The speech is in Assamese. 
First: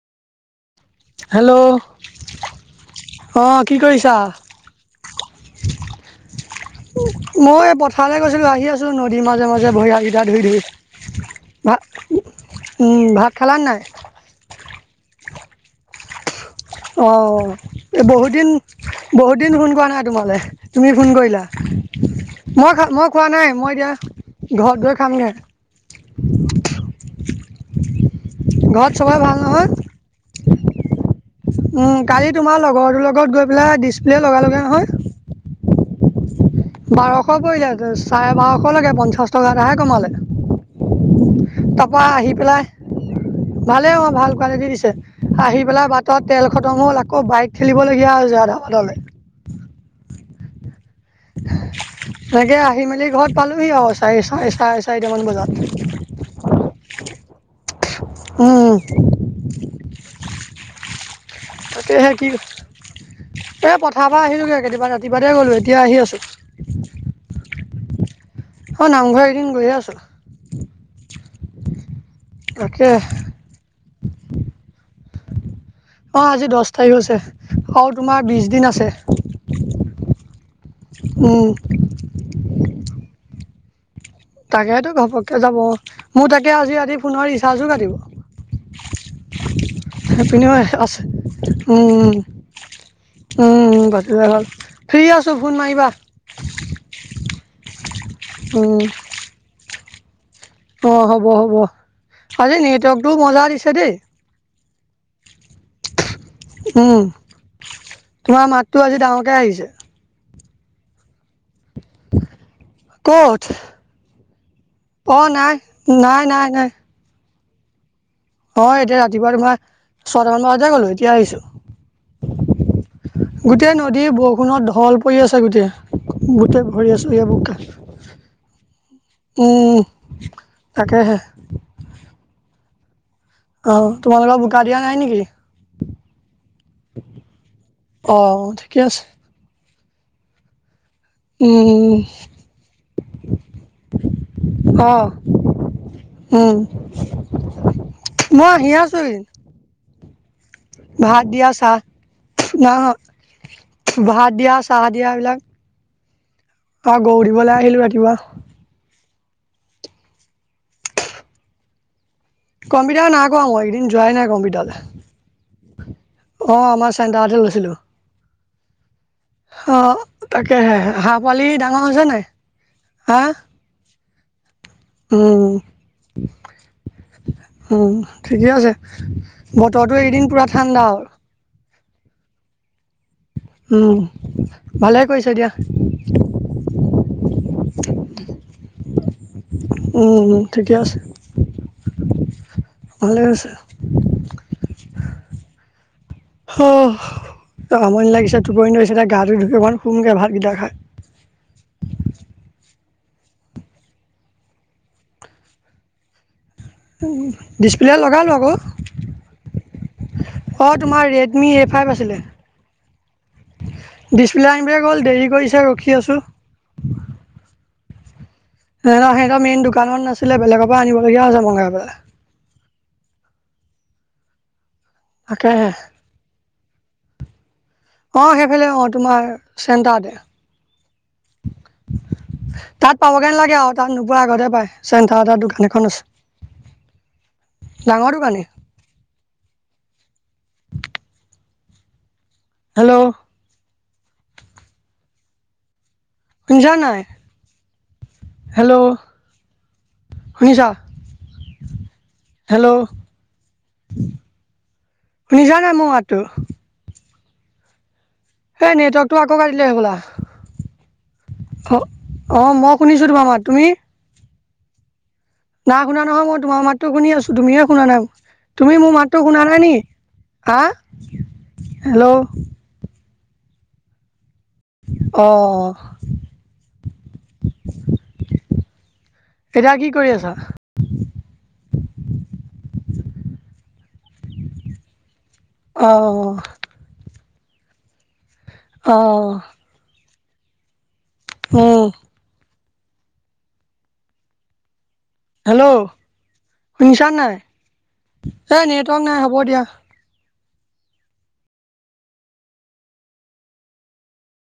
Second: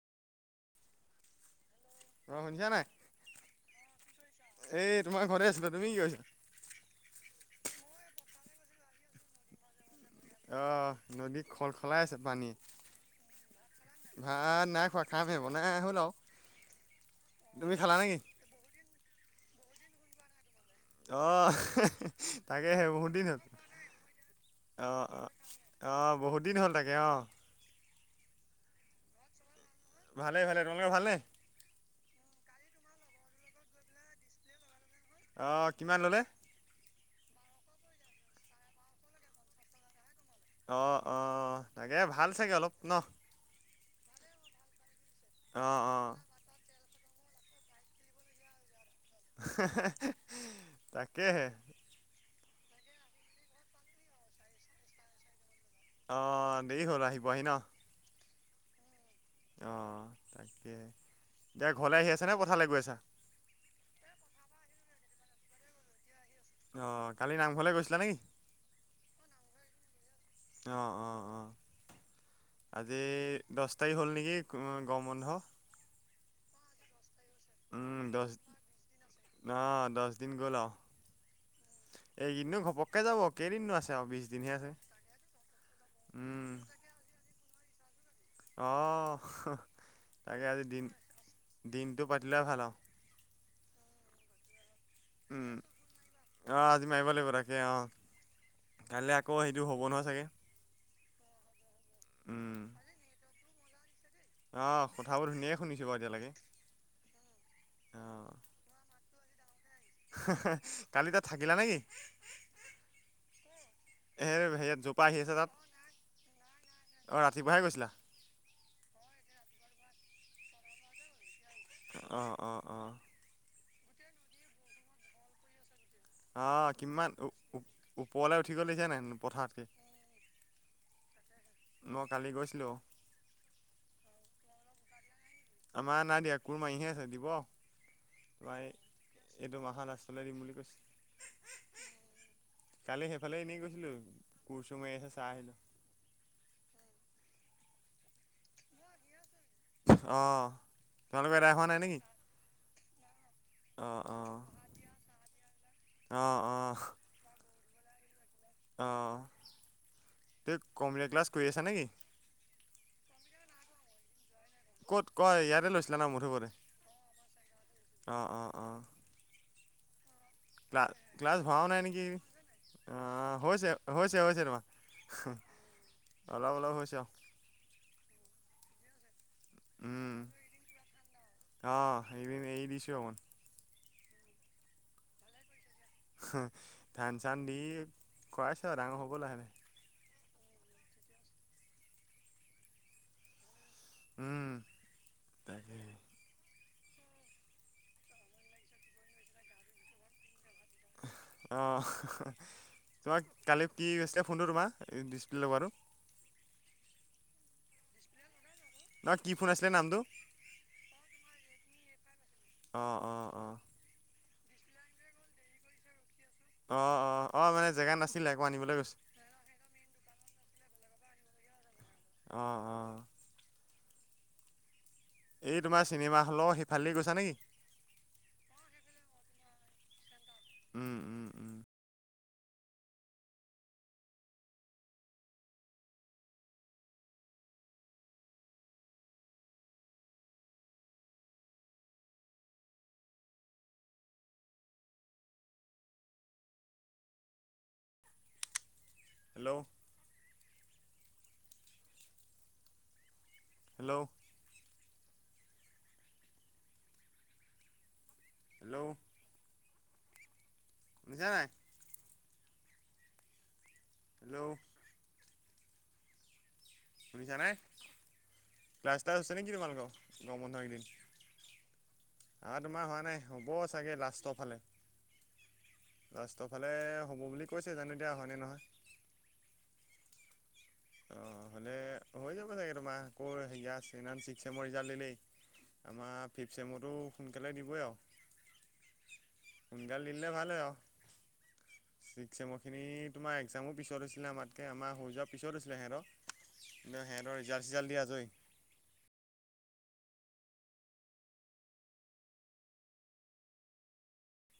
হেল্ল' অ শুনিছা নাই অ কি কৰিছা এই তোমাৰ ঘৰে আছিলো তুমি কি হৈছ মই এই পথাৰলৈ গৈছিলো আহি আছো নদীৰ মাজে মাজে বৰি আহ া ধুই ধুই অ নদী খল ভা খলাই আছে পানী ভাত খালা নাই ভাত নাই খোৱা খামহ ব নাই হ'ল আৰু অঁ তুমি খালা এই নেকি বহুতদিন বহুত দিন সোনকোৱা নাই তোমালৈ তুমি ফোন অ কৰিলা মই তাকেহে মই বহুত দিন খোৱা হ'ল নাই মই এতিয়া ঘৰত অ গৈ অ খামগৈ অ বহুত দিন হ'ল তাকে অ ঘৰত চবেই ভাল নহয় ভালে ভালে তোমালোকে ভালনেে উম কালি তোমাৰ লগৰটোৰ লগত গৈ পেলাই ডিচপ্লে লগালোঁ নহয় অঁ কিমান ল'লে বাৰশ পৰিলে চাৰে বাৰশলৈকে পঞ্চাশ টকা এটাহে কমালে অ অ তাকে ভাল চাগে অলপ ন ভালে অ ভাল কোৱালিটি দিছে আহি অ পেলাই অ বাটত তেল খতম হ'ল আকৌ বাইক খেলিবলগীয়া হৈ হৈছে আধা বাটলৈ তাকেহে এনেকে আহি মেলি ঘৰত পালোহি আৰু চাৰে চাৰে চাৰে চাৰিটামান বজাত অ দেৰি হ'ল আহিৱাহি ন উম অঁ তাকে এতিয়া তাকে ঘৰলৈ আহি আছা কি নে পথাৰলৈ গৈ আছা এই পথাৰ পৰা আহিলোঁগৈ কেতিয়াবা ৰাতিপোৱাতে গ'লোঁ এতিয়া আহি আছোঁ অ কালি নামঘৰলে গৈছিলা নেকি অ নামঘৰ এদিন গৈয়ে আছো অ অ অ তাকে আজি দচ তাৰিখ হ'ল নেকি, গৰম বন্ধ। অ', আজি দচ তাৰিখ হৈছে, আৰু উম দহ তোমাৰ বিছ দিন আছে। অ উম। এই কেদিন ঘপক কে যাব, কেইদিনো আছে আৰু বি তাকেইেতো ঘপককে যাব, মোৰ উম তাকে আজি ৰাতি ফোনৰ ৰিচাৰ্জো কাটিব। অ তাকে সেপিনো আজি দিন আছে, দিনটো উম। পাতি লোৱা ভাল আৰু উম, উম, পতিলে হ'ল, ফ্ৰী আছোঁ উম ফোন মাৰিবা। অ', আজি মাৰিব লাগিব, তাকে উম অ', কাইলৈ আকৌ সেইটো হ'ব নহয় চাগে। অ', হ'ব, হ'ব আজি উম নেটৱৰ্কটোও মজা দিছে দেই। অ', কথাবোৰ ধুনীয়াকে শুনিছো বাৰু এতিয়ালৈকে। উম, অ তোমাৰ মাতটো আজি ডাঙৰকৈ আহিছে। কালি তাত, থাকিলা নেকি? ক'ত। এ হেয়াত জপ অ', নাই, নাই, নাই, নাই। অ', ৰাতিপুৱাহে গৈছিলা। অ', এতিয়া ৰাতিপুৱা তোমাৰ, ছয়টামান বজাতে গ'লোঁ এতিয়া আহিছোঁ। অ', অ', অ'। গোটেই নদীৰ বৰষুণত ঢল পৰি আছে গোতেই। অ গুটেই, কিমান ভৰিয়ে-চৰিয়ে বোকা। ওপৰলৈ উঠি গ'ল দেখিছা নাই পথাৰতকে তাকেহে। মই কালি গৈছিলোঁ। অ', তোমালোকৰ বোকা দিয়া নাই নেকি? আমাৰ নাই দিয়া, কোৰ মাৰিহে আছে দিব অ ৰুৱাই। ঠিকে আছে এইটো মাহৰ লাষ্টলৈ দিম বুলি কৈছে। উম কালি সেইফালে এনেই গৈছিলোঁ, কোৰ-চুৰ অ মাৰি আছে চাই আহিলো। উম, মই আহিয়ে আছোঁ এইকেদিন। অ'। ভাত দিয়া চাহ ন? অঁ ভাত অঁ দিয়া, চাহ দিয়া এইবিলাক অঁ অঁ গৰু দিবলৈ আহিলোঁ ৰাতিপুৱা। অ', তেত কম্পিউটাৰ ক্লাছ কৰি আছা নেকি? কম্পিউটাৰ নাই কৰা মই, এইকেদিন যোৱাই নাই কম্পিউটাৰলৈ। ক'ত কয় ইয়াতে লৈছিলা ন, মধুপুৰতে অ আমাৰ চেণ্টাৰতে লৈছিলো অ', অ', অ'। অ'। তাকেহে ক্লা হাঁহ ক্লাছ পোৱালি হোৱাও ডাঙৰ নাই হৈছে নেকি? হা অ', হৈছে, হৈছে, হৈছে, তোমাৰ। উম, অলপ অলপ হৈছে আৰু উম, ঠিকে আছে। বতৰটো এইকেদিন পোৰা ঠাণ্ডা আৰু। অ', এইকেদিন এই দিছোৱে মই। উম, ভালে কৰিছা দিয়া। ধান-চান দি কৰাইচো আৰু ডাঙৰ হ'ব লাহে-লাহে। উম, উম, ঠিকে আছে। ভালে হৈছে। উম, তাকে। অ', আমনি লাগিছে, টোপনি ধৰিছে, এতিয়া গাটো ধুই অকন শুম গে ভাতকেইটা খাই। অ', তোমাক কালি কি কৈছিলে, ফোনটো তোমাৰ ডিছপ্লে' লগোৱাটো। ডিছপ্লে লগালোঁ আকৌ। নহয় কি ফোন আছিলে নামটো অ', তোমাৰ ৰেডমি এ ফাইভ আছিলে। অ', অ', অ'। ডিছপ্লে আনিবলৈ গ'ল, দেৰি কৰিছে, ৰখি আছোঁ। অ', অ', অ' মানে জেগা নাছিলে। আকৌ আনিবলৈ নাই গৈছে নহ সিহঁতৰ মেইন দোকানখন নাছিলে, বেলেগৰ পৰা আনিবলগীয়া আছে মগাই পেলাই। অ', অ'। এই তাকেহে। তোমাৰ চিনেমাহলৰ সেইফালদি গৈছা নেকি? অ' সেইফালে, অ' তোমাৰ চেণ্টাৰতে। উম উম, উ। তাত পাবগেনে নালাগে আৰু তাত নোপোৱা আগতে পায়, চেণ্টাৰতে দোকান এখন আছে। ডাঙৰ দোকানী। হেল্ল'। শুনিছানে নাই? হেল্ল'। হেল্ল'। শুনিছা? হেল্ল'। হেল্ল'। শুনিছানে মোৰ মাতটো? এই হেল্ল' নেটৱৰ্কটো আকৌ কাটিলে হয়বলা। বুজিছা নাই? অ' মই শুনিছোঁ তোমামাৰ মাত। তুমি? হেল্ল'। নাই শুনা নহয় মই তোমাৰ মাতটো শুনি আছোঁ, তুমিহে শুনা নাই। তুমি মোৰ ক্লাছ ষ্টাছ মাতটো হৈছে শুনা নেকি নাই নি? তোমালোকৰ গৰম হা, হেল্ল'। নাই তোমাৰ হোৱা নাই, হ'ব চাগে লাষ্টৰফালে। অ', অ'। লাষ্টৰফালে হ'ব বুলি কৈছে, জানো এতিয়া হয়নে নহয়। এতিয়া কি কৰি আছা? অ' হ'লে হৈ যাব চাগে, তোমাৰ আকৌ হেৰিয়া চছে ছিক্স চেমৰ ৰিজাল্ট দিলেই। অ আমাৰ ফিফ চেমৰো সোনকালে দিবই আৰু। অ'। সোনকাল দিলে ভাল হয় আৰু। অ'। চিক্স চেমৰখিনি তোমাৰ এক্সামৰ পিছত হৈছিলে, আমাতকে আমাৰ হৈ যোৱাৰ পিছত হৈছিলে। হেল্ল' ছিলে সিহঁতক কিন্তু হেহতক ৰিজাল্ট চিজাল্ট দি আজৰি। এই নেটৱৰ্ক নাই, হ'ব দিয়া।